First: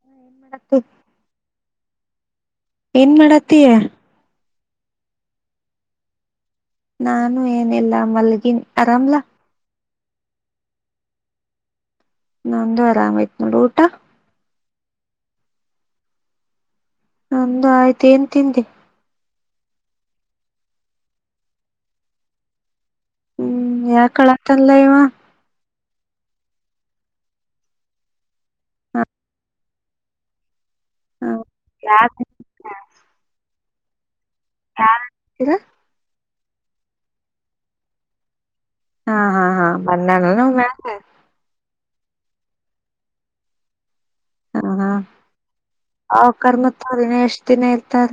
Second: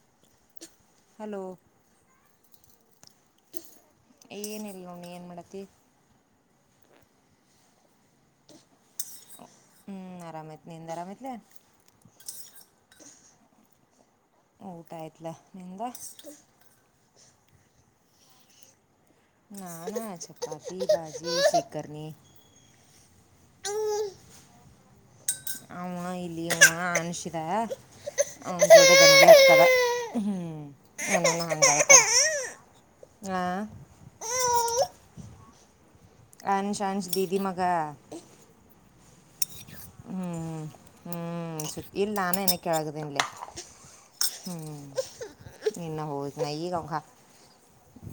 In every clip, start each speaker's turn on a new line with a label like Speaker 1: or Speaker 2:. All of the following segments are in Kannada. Speaker 1: ಹ ಏನ್ ಮಾಡತಿ
Speaker 2: ಹಲೋ
Speaker 1: ಏನ್ ಮಾಡತ್ತಯ
Speaker 2: ಇವ್ ಏನ್ ಮಾಡತಿ
Speaker 1: ನಾನು ಏನಿಲ್ಲ ಮಲ್ಗಿನ್ ಅರಾಮ್ಲಾ
Speaker 2: ಹ್ಮ್ ಆರಾಮ ತ್ ನಿಿಂದ ಆರಾಮತ್ಲ
Speaker 1: ನಂದು ಆರಾಮಾಯತ್ ನೋಡ ಊಟ
Speaker 2: ಊಟ ಆಯ್ತ್ಲ ನಿಂದ
Speaker 1: ನಮ್ದು ಆಯ್ತು ಏನ್ ತಿಿಂದೆ
Speaker 2: ನಾ ನಾ ಚಪ್ಪಾತಿ ಬಾಜ ಶಿಕರ್ ನೀ
Speaker 1: ಹ್ಮ್ ಯಾಕಳತ್ತಲ್ಲ ಇವ
Speaker 2: ಅವನ ಇಲ್ಲಿ ಅಮ್ಮ ಅನಿಸಿದ ಅವನ
Speaker 1: ಹ
Speaker 2: ಬಂದ ಇರ್ತದ ಹ್ಮ್
Speaker 1: ಹಾ
Speaker 2: [unintelligible] ಹ ಹ್ಮ್
Speaker 1: ಯಾರ [unintelligible]
Speaker 2: ಆಂಶ್ ಆಂಶ್ ದೀದಿ ಮಗ
Speaker 1: ಹಾ ಹಾ ಹಾ ಬಣ್ಣನಲ್ಲ ಹೆಂಗೆ
Speaker 2: ಇಲ್ಲಾ ನಾನ್ ಇನಕ್ಕೆಳಗದನಿಲ್ಲ
Speaker 1: ಹಾ ಹಾ
Speaker 2: ಹೋಗಿ ನಾ
Speaker 1: ಅವ್ಕರ್
Speaker 2: ಈಗ
Speaker 1: ಮತ್ ಅವ ದಿನ ಎಷ್ಟ ದಿನ ಇರ್ತಾರ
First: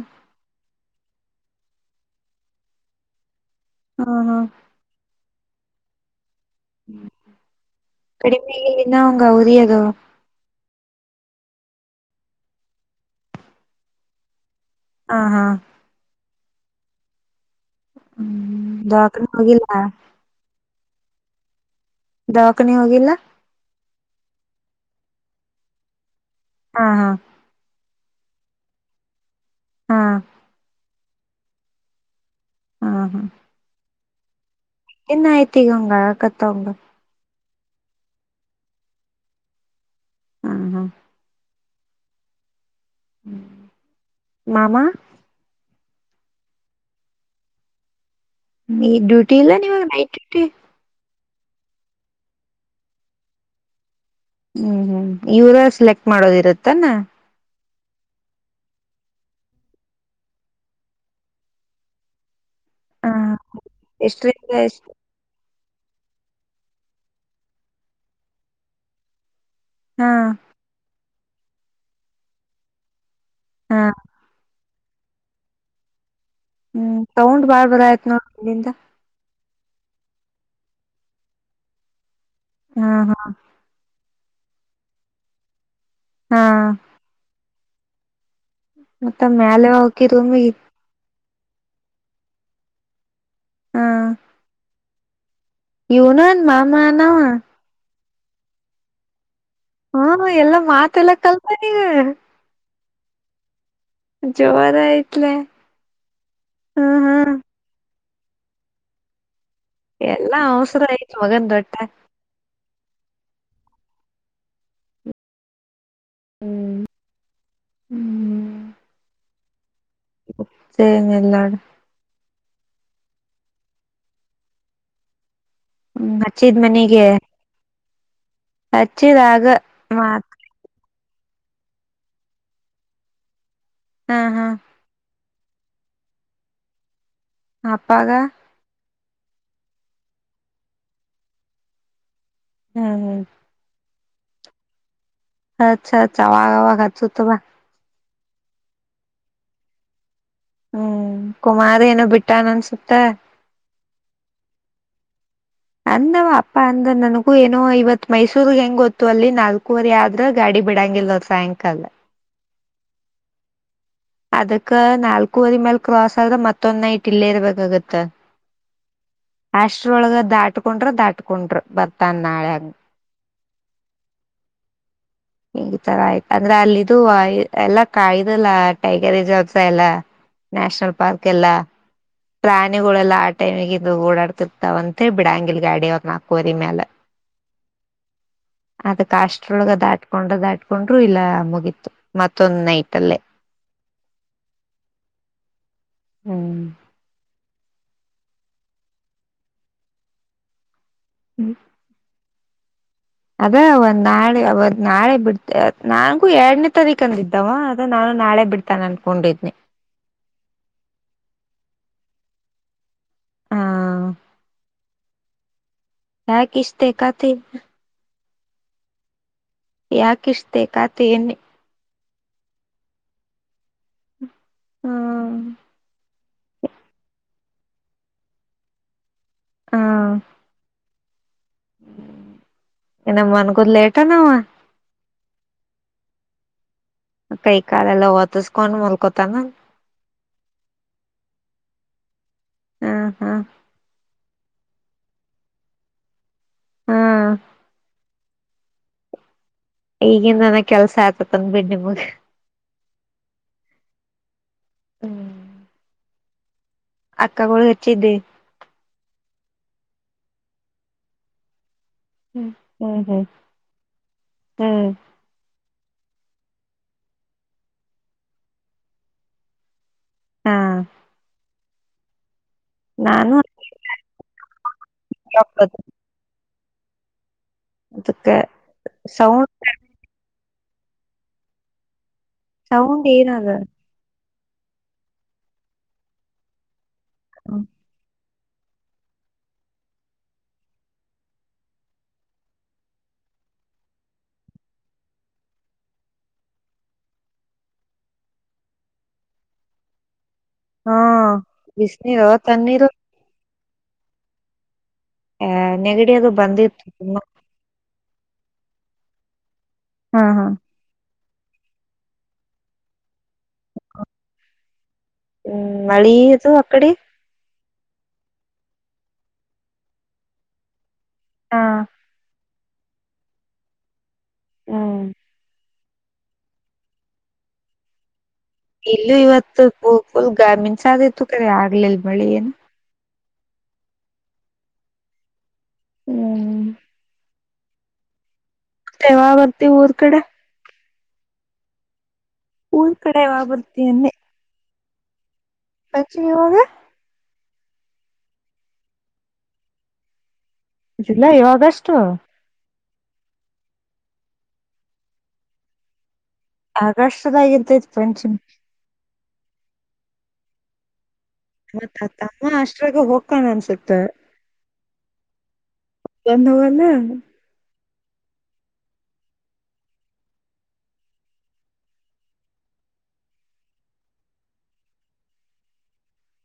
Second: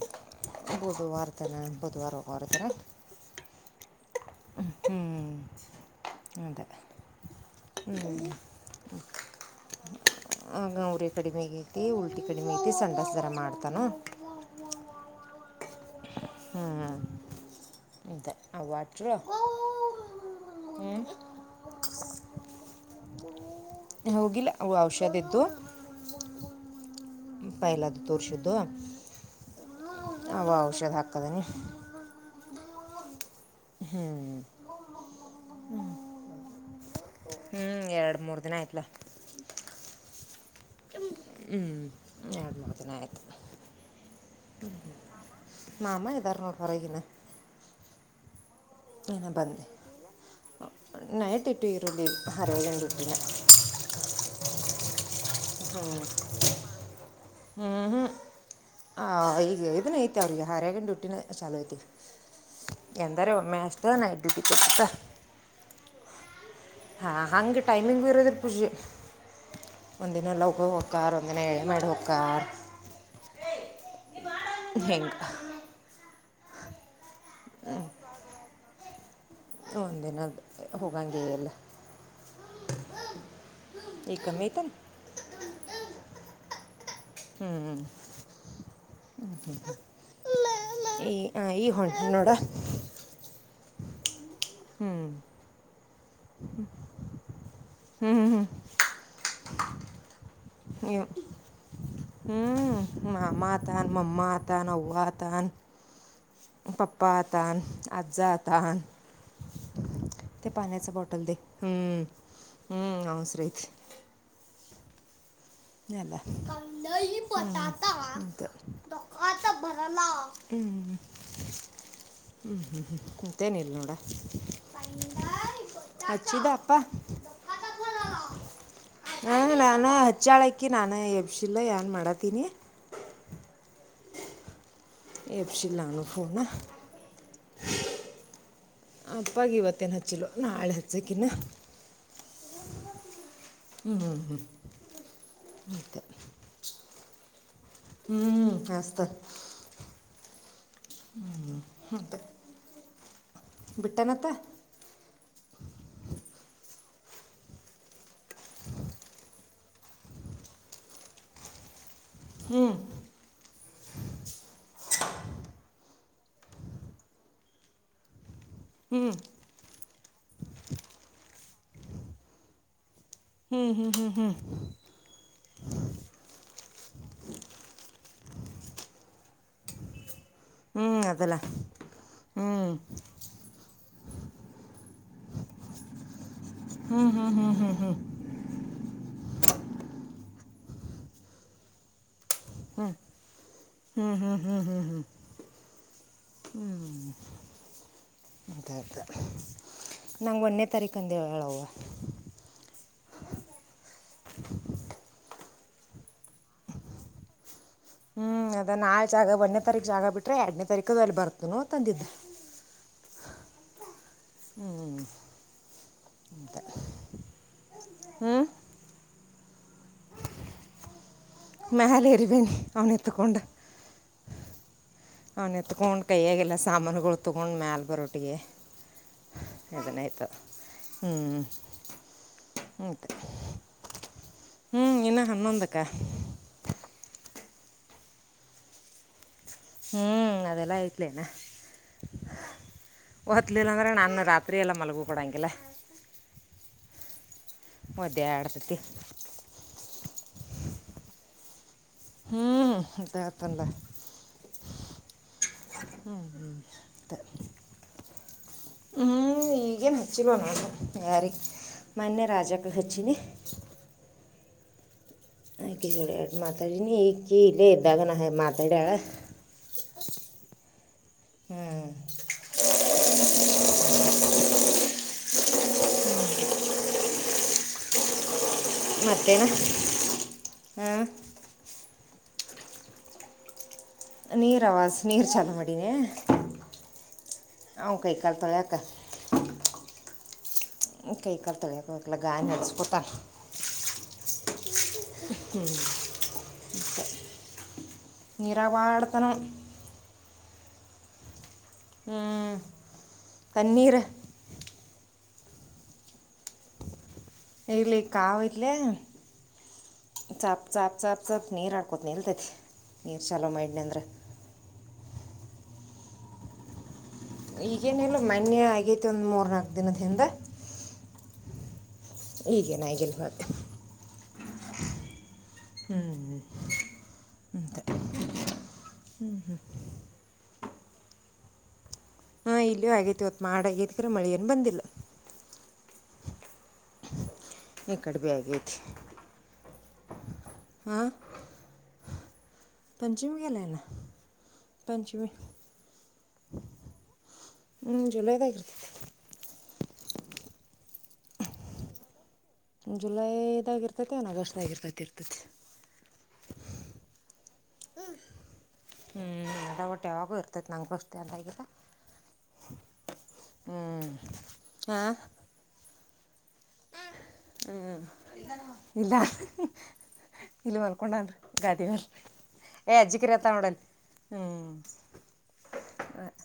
Speaker 2: ಮತ್ತಲ್ಲ ಬುಧವಾರ ಹೊರತರ
Speaker 1: ಹ ಹಾ
Speaker 2: ಹ್ಮ್ ಹ್ಮ
Speaker 1: ಹ್ಮ್ ಕಡಿಮೆಯಾಗಿಲ್ಲ ಇನ್ನೂ ಹಂಗ ಉಡಿಯೋದು
Speaker 2: ಅವರಿ ಕಡಿಮೆ ಐತಿ ಉಲ್ಟಿ ಕಡಿಮೆ ಐತಿ ಸಂಡಸ ರ ಮಾಡ್ತಾನೋ
Speaker 1: ಹಾ ಹಾ
Speaker 2: ಹ್ಮ್ ಹ್ಮ್ ಇಂತ
Speaker 1: ಹ್ಮ್
Speaker 2: ಅವಟರು
Speaker 1: ದವಾಖಾನೆ ಹೋಗಿಲ್ಲ
Speaker 2: ಹ್ಮ್
Speaker 1: ದವಾಖನೆಿ ಹೋಗಿಲ್ಲ
Speaker 2: ಓ ಔಷಧ ಇಿದ್ದು
Speaker 1: ಹಾ ಹಾ
Speaker 2: ತೋರಿಸಿದ್ದು
Speaker 1: ಹಾ
Speaker 2: ಅವ ಔಷಧ ಹ ಕದನಿ
Speaker 1: ಹಾ ಹಾ
Speaker 2: ಹ್ಮ್
Speaker 1: ಇನ್ನ ಆಯ್ತ ಈಗ ಹಂಗ ಆಕತ್ತ ಅವಂಗ
Speaker 2: ಹ್ಮ್ ಎರಡು ಮೂರು ದಿನ ಆಯ್ತ್ಲ
Speaker 1: ಹ್ಮ ಹ್ಮ
Speaker 2: ಹ್ಮಞ ಯ ಆಯಿತು
Speaker 1: ಮಾಾಮಾ
Speaker 2: ಮಾಾಮ ಇದ್ದಾರ ನೋಡು ಹೊರಗಿನ್ನ
Speaker 1: ನೀ ಡ್ಯೂಟಿ ಇಲ್ಲ ನೀವಾಗ ನೈಟ್ ಡ್ಯೂಟಿ
Speaker 2: ನೈಟ್ ಇಟ್ಟು ಇರುಳ್ಳ ಹರವದನ್ ದುಡ್ಡಿನ
Speaker 1: ಇವರು ಸೆಲೆಕ್ಟ್ ಮಾಡೋದ ಇರುತ್ತನಾ
Speaker 2: ಹ್ಞ ಹ್ಞೂ ಹ ಈಗ ಇದನ್ನ ಐತೆ ಅವ್ರಿಗೆ ಹರ್ಯಗ ಡ್ಯೂಟಿನ ಚಲ ಐತಿವಿ
Speaker 1: ಹ
Speaker 2: ಎಂದಾರ ಒಮ್ಮೆ ಅಷ್ಟ ನೈಟ್ ಡ್ಯೂಟಿ
Speaker 1: ಎಷ್ಟರಿಂದ ಎಷ್ಟು
Speaker 2: ಹಾ ಹಂಗಗೆ ಟೈಮಿಂಗ್ ಇರದ್ರ ಪೂಜೆ
Speaker 1: ಹಾ
Speaker 2: ಒಂದಿನಲ್ಲ [unintelligible] [unintelligible] [unintelligible]
Speaker 1: ಹಾ
Speaker 2: ಹೆೇಂಗ
Speaker 1: ಹ್ಮ್ ತಗೊಂಡ್ ಬಾಳ್ ಬರ ಆಯ್ತ ನ ಇಲ್ಲಿಂದ
Speaker 2: ಹ ಒಂದುದಿನ ಹೋಗಂಗೆ ಎ ಎಲ್ಲ
Speaker 1: ಹಾ ಹಾ
Speaker 2: ಈಗ ಕಮ್ಮಿಥಲ್ಲ
Speaker 1: ಹಾ
Speaker 2: ಹ್ಮಞ ಹ್ಮ
Speaker 1: ಮತ್ತ ಮ್ಯಾಲ ಓಕಿ ರೂಮಿಗಿ
Speaker 2: ಹ ಈಗ ಹೊಂಟ ನೋಡ
Speaker 1: ಹ್ಮ
Speaker 2: ಹ್ಮ್
Speaker 1: ಇವನನ್ ಮಾಮ ನವ
Speaker 2: ಹ್ಮ್್ಮ ಹ್ಮ್
Speaker 1: ಹ್ಮ ಹ ಎಲ್ಲಾ ಮಾತ್ ಎಲ್ಲ ಕಲ್ಪ ನೀ
Speaker 2: ಹ ಮಮತಾ ತನ್ ಮಮ್ಮಾ ಆತಾನ ಅವ್ವ
Speaker 1: ಐತ್ಲೆ
Speaker 2: ಆತಾನ
Speaker 1: ಹ್ಮ್
Speaker 2: ಪಪ್ಪಾ
Speaker 1: ಹ್ಮ್
Speaker 2: ತಾನ್ ಅಜ್ಜ ಆತಾನ್
Speaker 1: ಎಲ್ಲಾ ಅವಸರ ಆಯ ಮಗನ್ ತೊಟ್ಟೆ [unintelligible]
Speaker 2: ಅವಸರ ಆಯ್ತ್ ಬರಲ್ಲ [unintelligible]
Speaker 1: ಹ್ಮ್ ಹ್ಮ್
Speaker 2: [unintelligible]
Speaker 1: ಸೇಮ್ ಇಲ್ ನೋಡ್
Speaker 2: ಹ್ಞೂ ಹ್ಞೂ ಹ್ಞೂ ಕುಂತೇನ ಇಿಲ್ಲ ನೋಡ [unintelligible]
Speaker 1: ಹ್ಮ
Speaker 2: ಹಚ್ಚಿದ
Speaker 1: ಹಚ್ಚಿದ್
Speaker 2: ಅಪ್ಪ
Speaker 1: ಮನಗೆ ಹಚ್ಚಿದ್ ಆಗ ಮಾತ್
Speaker 2: ನಾನ ಯಬ್ಶಿಲ್ಲ ಏನ್ ಮಾಡತೀನಿ
Speaker 1: ಹಾ ಹಾ
Speaker 2: ಎಫ್ಸಿಿಲನು ಪೋನಾ [unintelligible]
Speaker 1: ಅಪ್ಪಾಗ
Speaker 2: ಅಪ್ಪಾಗ ಇವತ್ತೇನು ಹಚ್ಚಿಲ್ಲ ನಾಳೆ ಹಚ್ಚೋಕಿನ್ನ
Speaker 1: ಹ್ಮ್ ಹ್ಮ್
Speaker 2: ಹ್ಮ್ ಹ್ಮ್ ಹ್ಮ್
Speaker 1: ಹಚ್ ಹಚ್ ಅವಾಗ ಹಚ್ [unintelligible]
Speaker 2: ಹ್ಮ್. [unintelligible]
Speaker 1: ಹ್ಮ್ ಕುಮಾರ ಏನೋ ಬಿಟ್ಟಾನ ಅನಸ್ತ. ಹಾ [unintelligible]
Speaker 2: ಬಿಟ್ಟನತ್ತ
Speaker 1: ಅಂದವ ಅಪ್ಪ ಅಂದ ನನಗೂ ಏನೋ ಇವತ್ತು ಮೈಸೂರ್ ಹೆಂಗ್ ಗೊತ್ತು ಅಲ್ಲಿ ನಾಲ್ಕು ಕೂರಿ ಆದ್ರ ಗಾಡಿ ಬಿಡಂಗಿಲ್ಲ ಅವರು ಸಾಯಂಕಾಲ
Speaker 2: ಹ್ಮ
Speaker 1: ಅದಕ್ಕ ನಾಲ್ಕೂವರಿ ಮೇಲ್ ಕ್ರಾಸ್ ಆದ್ರೆ ಮತ್ತೊಂದ್ ನೈಟ್ ಇಲ್ಲೇ ಇರರ್ಬೇಕಾಗತ್ತ
Speaker 2: ಹ್ಞೂ
Speaker 1: ಅಷ್ಟ್ರೊಳಗ ದಾಟ್ಕೊಂಡ್ರ ದಾಟ್ಕೊಂಡ್ರ ಬರ್ತನ್ ನಾಳೆಂಗ
Speaker 2: ಹ್ಮ್ ಹ್ಮ್ ಹ್ಮ್ ಹ್ಮ್
Speaker 1: ಈ ತರ ಆಯ್ತ ಲ್ಲ ಟೈಗರ್ ಎಲ್ಲ
Speaker 2: ಹ್ಞೂ
Speaker 1: ನ್ಯಾಷನಲ್ ಪಾರ್ಕ್
Speaker 2: ಅದಲ್ಲ
Speaker 1: ಎಲ್ಲ
Speaker 2: ಹ್ಞೂ
Speaker 1: ಪ್ರಾಣಿಗುಳೇಲ್ಲಾ ಆ ಟೈಮಗ ಅದು ಓಡಾಡ್ತಿ [unintelligible] ದಂತೆ ಬಿಡಂಗಲ್ ಗಾಡಿ ಅವ ನಾಲ್ಕುವರಿ ಮೇಲೆ ಅದಕ್ಕೆಷ್ಟ್ರೊಳಗ ದಾಟ್ ಹೊಂಡ ದಾಡ್ಕೊಂಡ್ರು ಇಲ್ಲ ಅ ಮುಗಿತ್ತು
Speaker 2: ಹ್ಮ ಹ್ಮ್ ಹ್ಮ್ ಹ್ಮ್ ಹ್ಮ್ ಹ್ಮ್ ಹ್ಮ್ ಅ ನ ಒೆ [unintelligible] ತರಕಂದ
Speaker 1: ಹ್ಮ್
Speaker 2: ಹೇಳವ್ವ [unintelligible] [unintelligible]
Speaker 1: ಅದ ಒಂದ್ ನಾಳೆ ಅವ್ ನಾಳೆ ಬಿಡ್ ನಂಗು ಎರಡನೇ ತಾರೀಕಂದ ಇದ್ದಾವ
Speaker 2: ಹ್ಮ್ ಅದ ನಾಲ್ ಜಾಗ ಒಂದನೇ ತಾರೀಕ್ ಜಾಗ ಬಿಟ್ರೆ ಎರಡನೇ ತಾರೀಕು ಅಲ್ಲಿ ಬರ್ತನಾ ತಂದಿದ್ದರು
Speaker 1: ಹಾ
Speaker 2: ಹ್ಮ್
Speaker 1: ಯಾಕ್ ಇಷ್ಟೇ ಕತೆ
Speaker 2: ಹು
Speaker 1: ಯಾಕ ಇಷ್ಟೆ ಖಾತೆ ಎಣ್ಣೆ
Speaker 2: ಮಲೆೇರಿವೇನ್ ಅವನೆ ತೊಂಗಡ್ಡ
Speaker 1: ಹ್ಮ
Speaker 2: ಅವ್ನ ಎತ್ಕೊಂಡು ಕೈಯಾಗೆಲ್ಲ ಸಾಮಾನುಗಳು ತೊಗೊಂಡ ಮ್ಯಾಲ ಬರೋಟ್ಟಿಗೆ ಇದನೇಕ
Speaker 1: ಹ್ಮ
Speaker 2: ಹ್ಮ್
Speaker 1: ನಮ್ಮ ಮನ್ಗದ್ ಲೇಟನವ
Speaker 2: ಹ್ಮ್ ಇನ್ನ ಹನ್ನೊಂದಕ್ಕ
Speaker 1: ಕೈ ಕಾಲೆಲ್ಲ ಒಓತಿಸಕೊಂಡ್ ಮುಲ್ಕೊತಾನ
Speaker 2: ಹ್ಮ್ ಅದೆಲ್ಲಾ ಐತ್ಲೇನ
Speaker 1: ಹ್ಮ್ ಹ್ಮ್
Speaker 2: ಎತ್ತೀಲ್ಲ ಅಂದ್ರೆ ನಾನ ರಾತ್ರಿ ಎಲ್ಲ ಮಲಗೂ ಕೊಡಂಗಿಲ್ಲ
Speaker 1: ಹ್ಮ್
Speaker 2: ಮದ ಆಡ್ [unintelligible] ಮತ್ತು [unintelligible]
Speaker 1: ಈಗನ್ ನನಗ್ ಕೆಲ್ಸ ಆಯತತಂದ ಬಿ್ಣೆ ಮೂರಿ
Speaker 2: ಹ್ಮ್ ಅಂತ ಅತಲ್ಲ
Speaker 1: ಹ್ಮ್ ಅಕ್ಕ ಕಳ ಹಚ್ಚಿದ್ದೆ
Speaker 2: ಇಗ ನಚ್ಚಿಲ್ಲೋಣ ಅ ಯಾರಿ ಮಾನ್ಯ
Speaker 1: ಹ್ಮ್
Speaker 2: ರಾಜಕ್ಕೆ
Speaker 1: ಹ್ಮ್
Speaker 2: ಹೆಚ್ಚಿನಿ
Speaker 1: ಹ್ಮ್
Speaker 2: ಕ ಮಾತ ನೀ ಕೀಲ್ಲೇ್ದಾಗನ ಮಾತೆವಡ
Speaker 1: ಹಾ
Speaker 2: ಹ್ಮ್
Speaker 1: ನಾನು ಅದಕ್ಕೆ
Speaker 2: ಮತ್ತೇಣ ಹ
Speaker 1: ಸೌಂಡ್ ಏನ ಅಾದ
Speaker 2: ನೀರ ಅವಾಜ ನೀರ ಚಾಲುವ ಮಾಡಿ ನ ಹ ಕೈ ಕಲ್ ತೊಳಕ್ಕೆ ಕೈ ಕಲ್ ತೊಳಿಯಕಲ್ಲ ಗಾಯ ನಡೆಸ್ಕೊತಾನೆ ಹ ಮತ್ತ ನೀರಾವಾಡ್ತಾನೆ
Speaker 1: ಹಾ ಬಿಸಿನೀರು ತಣ್ಣೀರು
Speaker 2: ಪನ್ನೀರು
Speaker 1: ಆ ನೆಗಡಿ ಅದು ಬಂದಿತ್ತು ತುಂಬಾ.
Speaker 2: ಇಲ್ಲಿಕ್ಕಾವ ಇಲೆ.
Speaker 1: ಹ್ಮ್
Speaker 2: ಚ ಚ. ಸ್ವಲ್ಪ ನೀರು ಹಾಡ್ಕೋತ ನಿಲ್ತೈತಿ ನೀರು ಚಲೋ ಮಾಡೈಡ್ನ ಅಂದ್ರೆ.
Speaker 1: ಹ್ಮ್ ಮಾಡಿತ ಅಕಡೆ.
Speaker 2: ಈಗೇನಲ್ಲು ಮೊನ್ನೆ ಆಗೈತಿ ಒಂದ್ ಮೂರ್ನಾಾಕ ದಿನದಿಂದ.
Speaker 1: ಹಾ.
Speaker 2: ಈಗೆ ನಾಯಗೆಲ್ ಹ.
Speaker 1: ಹ್ಮ [inaudible]
Speaker 2: ಹ್ಮ್ ಹಂತ.
Speaker 1: ಇಲ್ಲೂ ಇವತ್ತು ಪೂಕಲ್ ಗಾಮಿನ್. ಸಾ ಇತ್ತು ಕರೆ ಆಗ್ಲಿಲ್ಲ.
Speaker 2: ಹಾ ಇಲ್ಲಿಯೂ ಆಗೇತಿ. ಮಾಡಾಗದಕರೆ ಮಳೆಯನು ಬಂದಿಲ್ಲ.
Speaker 1: ಹ್ಮ್.
Speaker 2: ಎಏ ಕಡಪಗ.
Speaker 1: ೆವಾ ಬರ್ತಿ ಊರ್. ಅ ಕಡೆ.
Speaker 2: ಹ.
Speaker 1: ಊರ ಕಡೆ ಯಾವಾಗ ಬರ್ತಿ ಅಂದೆ.
Speaker 2: ಪಂಚಮೀ.
Speaker 1: ಪಂಚಮಿ ಯಾವಾಗ.
Speaker 2: ಹ್ಮ ಜುಲೈದಾಗ ಇರತೈತಿ.
Speaker 1: ಜುಲೈಯೋ ಅಗಸ್ಟೊ.
Speaker 2: ಜುಲೈದಾಗ ಇರ್ತೈತಿ ಏನ ಆಗಸ್ಟ್ ದಾಗ ಇರ್ತೈತಿ ಇರತೈತಿ.
Speaker 1: ಅಗಸ್ಟ್ ದಾಗ ಇರ. ತೈತಿ ಪಂಚಮಿ.
Speaker 2: ಟ ಯವಾಗೋ ಇರತೈತಿ ನಂಗೂ ಅಸ್ಟ್.
Speaker 1: ಮತ್ತ ತಮ್ಮ ಅಷ್ಟ್ರಾಗ ಹೊಕ್ಕನ ಅನ್ಸತ.
Speaker 2: ಆ.
Speaker 1: ಎಂದ ಹೋಗಲ್ಲ.
Speaker 2: ಹ್ಮ್ ಇಲ್ಲದಾನ ಇಲ್ಲಿ ಮಲ್ಕೊಂಡನ್ರಿ ಗಾದಿ ಮ್ಯಾಲ ಏ ಅಜ್ಜಿ ಕರಿಯಾತಾಳ ನೋಡ್ ಅಲ್ಲಿ ಹ್ಮ್.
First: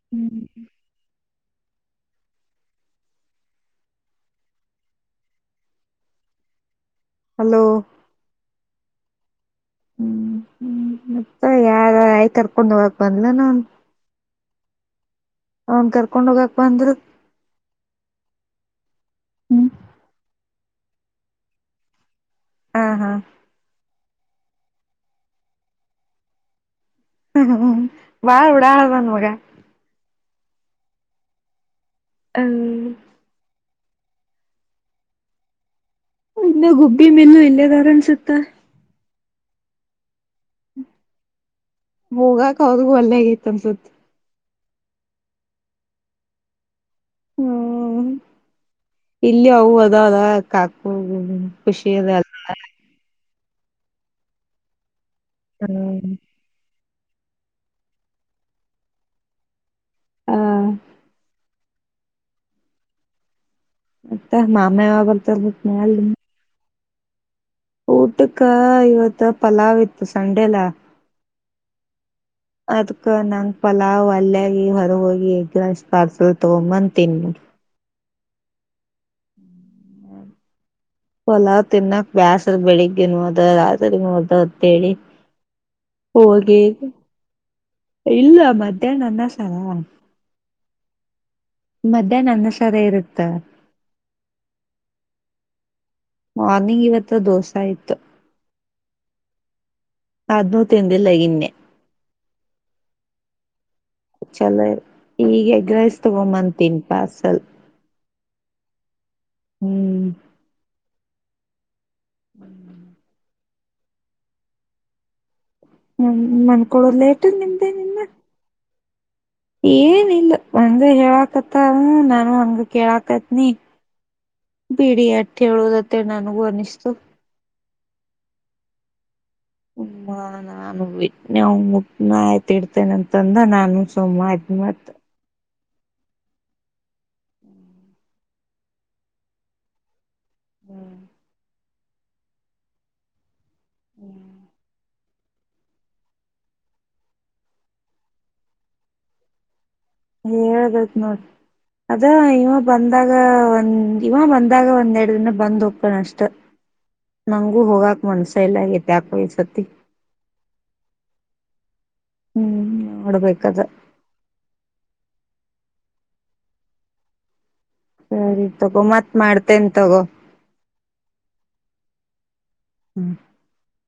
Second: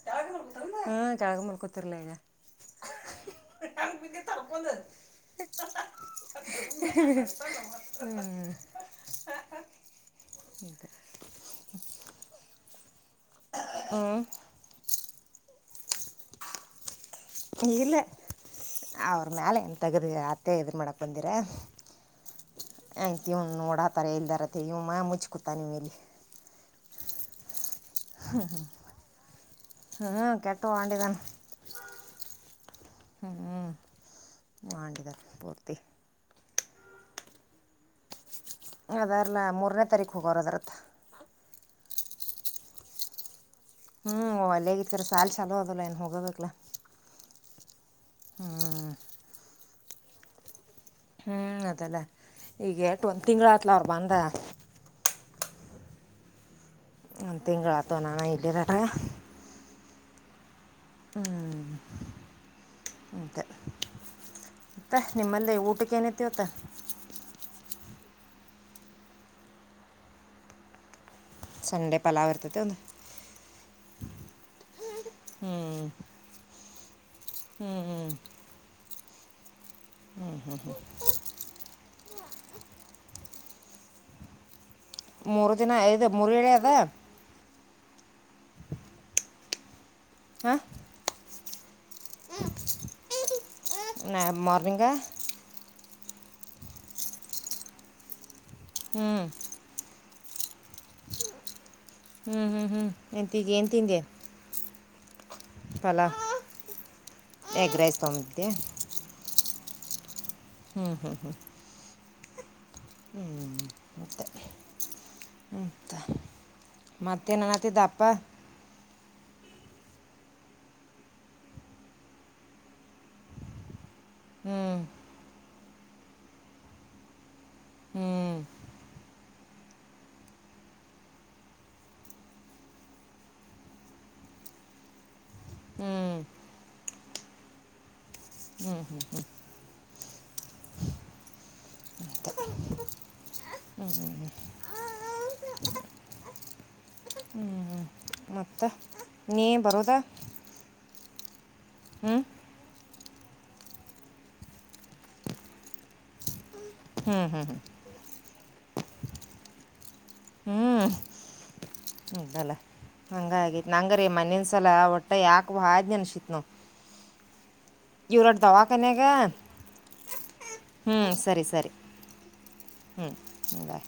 Speaker 2: ತೆಳಗ
Speaker 1: ಹ್ಮ್
Speaker 2: ಮಲ್ಕೋತನ ಹ್ಮ್ ಕೆಳಗ ಮಲ್ಕೋ. [unintelligible] ಈಗ [unintelligible] ಹೆಂಗ ಬಿದ್ದಿ ತಡಕೊಂಡ. [unintelligible]
Speaker 1: ಹಲೋ
Speaker 2: ಹ್ಮ್. [unintelligible]
Speaker 1: ಹ್ಮ್ ಹ್ಮ್ ಮತ್ತ ಯಾರ ಆಯಿ ಕರ್ಕೊಂಡ ಹೋಗ. ಬಂದಲನ ಅವನ.
Speaker 2: ಹ್ಞೂ
Speaker 1: ಅವನ ಕರ್ಕೊಂಡ ಹೋಗಕ ಬಂದ್ರು.
Speaker 2: ಏ ಇಲ್ಲ. ಅವ್ರ ಮ್ಯಾಲ
Speaker 1: ಹ್ಮ್
Speaker 2: ಏನ ತಗದ ಇಡತ. [unintelligible] ಮಾಡಕ ಬಂದಿರ.
Speaker 1: ಹ ಹಾ
Speaker 2: ಅಂತ್ಯ ಇವನ ನೋಡಾತರ ಎಲ್ಲಿದಾರ. ಅತ್ತ ಇವ ಮುಚ್ಚಿ ಕುತ್ತನ ಇವ ಇಲ್ಲಿ.
Speaker 1: ಹ್ಮ ಹ್ಮ. ಬಾಳ ಉಡಳ ಅದನ ಮಗ.
Speaker 2: ಹಾಂ ಕೆಟ್ಟ ವಾಂಡ ಇದನ.
Speaker 1: ಹ
Speaker 2: ಹ್ಮ್ ಹ್ಮ್. ವಾಂಡ ಇದನ ಪೂರ್ತಿ.
Speaker 1: ಇನ್ನ ಗುಬ್ಬಿ ಮಿಲ್ಲು ಇಲ್ಲೆದಾರ ಅನ್ಸತ್ತ.
Speaker 2: ಇಲ್ಲೇ ಅದರಲ್ಲ ಮೂರನೇ ತಾರೀಕ ಹೋಗೋರ ಅದರತ್ತ.
Speaker 1: ಹೋಗಾಕ ಅವ್ರಗು ವಲ್ಯಗೇತಿ ಅನ್ಸತ್ತ.
Speaker 2: ಹ್ಮ್ ವಲ್ಯಗೆತಿ ಕರೆ ಸಾಲಿ ಚಾಲೋ ಆದುಲಾ ಇನ್ನ ಹೋಗಬೇಕಲ.
Speaker 1: ಹ್ಮ್. ಹ್ಮ ಇಲ್ಲಿ ಅವ್ವ. ಅದಾಳ ಕಾಕು.
Speaker 2: ಹ್ಮ್
Speaker 1: ಖುಷಿ
Speaker 2: ಅದಲಾ
Speaker 1: ಅದ
Speaker 2: ಈಗ ಎಟ್ಟ. ಒಂದ ತಿಂಗಳ ಆತ್ಲ ಅವ್ರ ಬಂದ.
Speaker 1: ಹ್ಮ.
Speaker 2: ಒಂದ ತಿಂಗಳ ಆತು ಅನನಾ ಇಲ್ಲೆದಾರ.
Speaker 1: ಹಾ.
Speaker 2: ಹ್ಮ್ ಅದ.
Speaker 1: ಮತ್ತ ಮಾಮ ಯಾವಾಗ ಬರ್ತಾರ ಮತ್ತ
Speaker 2: ಊಟಕ್ಕೆ
Speaker 1: ನಾಳಿಗಿ.
Speaker 2: ಏನೈತಿ ಇವತ್ತು
Speaker 1: ಊಟಕ್ಕ ಇವತ್ತ ಪಲಾವ್ ಇತ್ತು ಸಂಡೆಲ್ಲಾ.
Speaker 2: ಸಂಡೆ ಪ.
Speaker 1: ಅದ್ಕ ನಂಗ ಪಲಾವ ವಲ್ಲ್ಯಾಗಿ ಹೊರ ಹೋಗಿ ಎಗ್ ರೈಸ್ ಪಾರ್ಸಲ್ ತಗೊಂದ ಬಂದ.
Speaker 2: ಹ್ಮ್ ಹ್ಮ್. ಹ್ಮ.
Speaker 1: ಹೊಲಾವ್ ತಿನ್ನಾಕ್ ಬ್ಯಾಸದ ಬೆಳಿಗ್ಗೆ ನ ಅದ ರತ್ರಿನೂ ಅದ. ಅಂತೇಳಿ
Speaker 2: ಮೂರು ದಿನ ಐದು ಮೂರುಗಡೆ
Speaker 1: ಹೋಗಿ
Speaker 2: ಅದ.
Speaker 1: ಇಲ್ಲ ಮಧ್ಯಾಹ್ನ ಅನ್ನ ಸರರವ್ವ.
Speaker 2: ಹಾಂ.
Speaker 1: ಮಧ್ಯಾಹ್ನ ಅನ್ನ ಸಾರು ಇರುತ್ತ.
Speaker 2: ನ ಮಾರ್ನಿಂಗ.
Speaker 1: ಮಾರ್ನಿಂಗ್ ಇವತ್ತ ದೋಸೆ ಇತ್ತು.
Speaker 2: ಹ್ಮ್.
Speaker 1: ಅದ್ನು ತಿಂದಿಲ್ಲ ಇನ್ನೇ.
Speaker 2: ಹ್ಮ್ ಹ್ಮ್ ಹ್ಮ್ ಎಂತಿಗೆ.
Speaker 1: ಹ ಚಲ್ಲ. ಈಗ್ ಎಗ್ರೈಸ್
Speaker 2: ಪಲಾವ್
Speaker 1: ತಗೊಂದ್ ಬರ್ತೀನಿ ಪಾರ್ಸಲ್.
Speaker 2: ಎಗ್ ರೈಸ್ ತೊಗೊಂಬಿದ್ದೆ [inaudible]
Speaker 1: ಹ್ಮ್.
Speaker 2: ಹ್ಮ್ ಹ್ಮ್ ಹ್ಮ್.
Speaker 1: [inaudible]
Speaker 2: ಹ್ಮ್ ಮತ್ತೆ. ಅಂತ
Speaker 1: ಹ್ಮ್ ಮನ್ಕಳೋದ್ ಲೇಟು
Speaker 2: ಮತ್ತೇನು
Speaker 1: ನಿಮ್ದೆ
Speaker 2: ಅನ್ನತ್ತಿದ್ದ ಅಪ್ಪ
Speaker 1: ನಿನ್ನು? ಏನಿಲ್ಲ ಒಂದೇ ಹೇಳಾಕತ್ತಾಳು ನಾನು ಹಂಗ ಕೇಳಾಕತ್ನಿ.
Speaker 2: ಹ್ಞೂ
Speaker 1: ಬಿಡಿ ಆಟ್ ಹೇಳೇದತ್ತೆ ನನಗೂ ಅನ್ನಿಸ್ತು.
Speaker 2: ಹ್ಮ್
Speaker 1: ಹು ನಾನುನೆ ನಾವ್ ಮುಟ್ಟನ ಆಯ್ತ ಇಡ್ತೇನೆ ಅಂತಂದ ನಾನು ಸುಮ್ ಅದ್ನೇ ಮತ್ತೆ
Speaker 2: ಹ್ಮ್. ಹ್ಮ್ ಹ್ಮ್ ಹ್ಮ್ [unintelligible] [inaudible] [unintelligible] ಹ್ಮ್ ಹ್ಮ ಮತ್ತ ನೀ ಬರೋ
Speaker 1: ನಿ ಹೇಳ್ಬೇಕ್ ನೋಡ್. ಅದ
Speaker 2: ಹ್ಞೂ
Speaker 1: ಇನ್ನು ಬಂದ್ ಬಂದಾಗ ಒಂದ್ ಇವ ಬಂದಾಗ ಒಂದ್ೆರಡು ದಿನ ಬಂದ್ ಹೋಗ್ತಾನ ಅಷ್ಟ.
Speaker 2: ಹ್ಞೂ ಹ್ಞೂ ಹ್ಞೂ
Speaker 1: ನಂಗೂ ಹೋಗಾಕ್ ಮನಸೇ ಎಲ್ಲ ಆಗತಿ. ಯಾಕೋ ಇ ಸತಿ.
Speaker 2: ಹ್ಮ್.
Speaker 1: ಹ್ಮ್ ನೋಡ್ಬೇಕದ
Speaker 2: ಹಂಗಾಗಿತ್ತು ನಂಗಗೆ ರೀ ಮನಿನ ಸಲ ಹೊಟ್ಟೆ ಯಾಕ್ ಬಾಜು ಅನ್ಸಿತ್ತು ನೋಡು
Speaker 1: ಸರಿ ತಗೋ ಮತ್ ಮಾಡ್ತೆೇನ್ ತಗೋ.
Speaker 2: ಹ್ಮ್ ಸರಿ ಸರಿ. ಹ್ಮ್ ಬಾಯ್.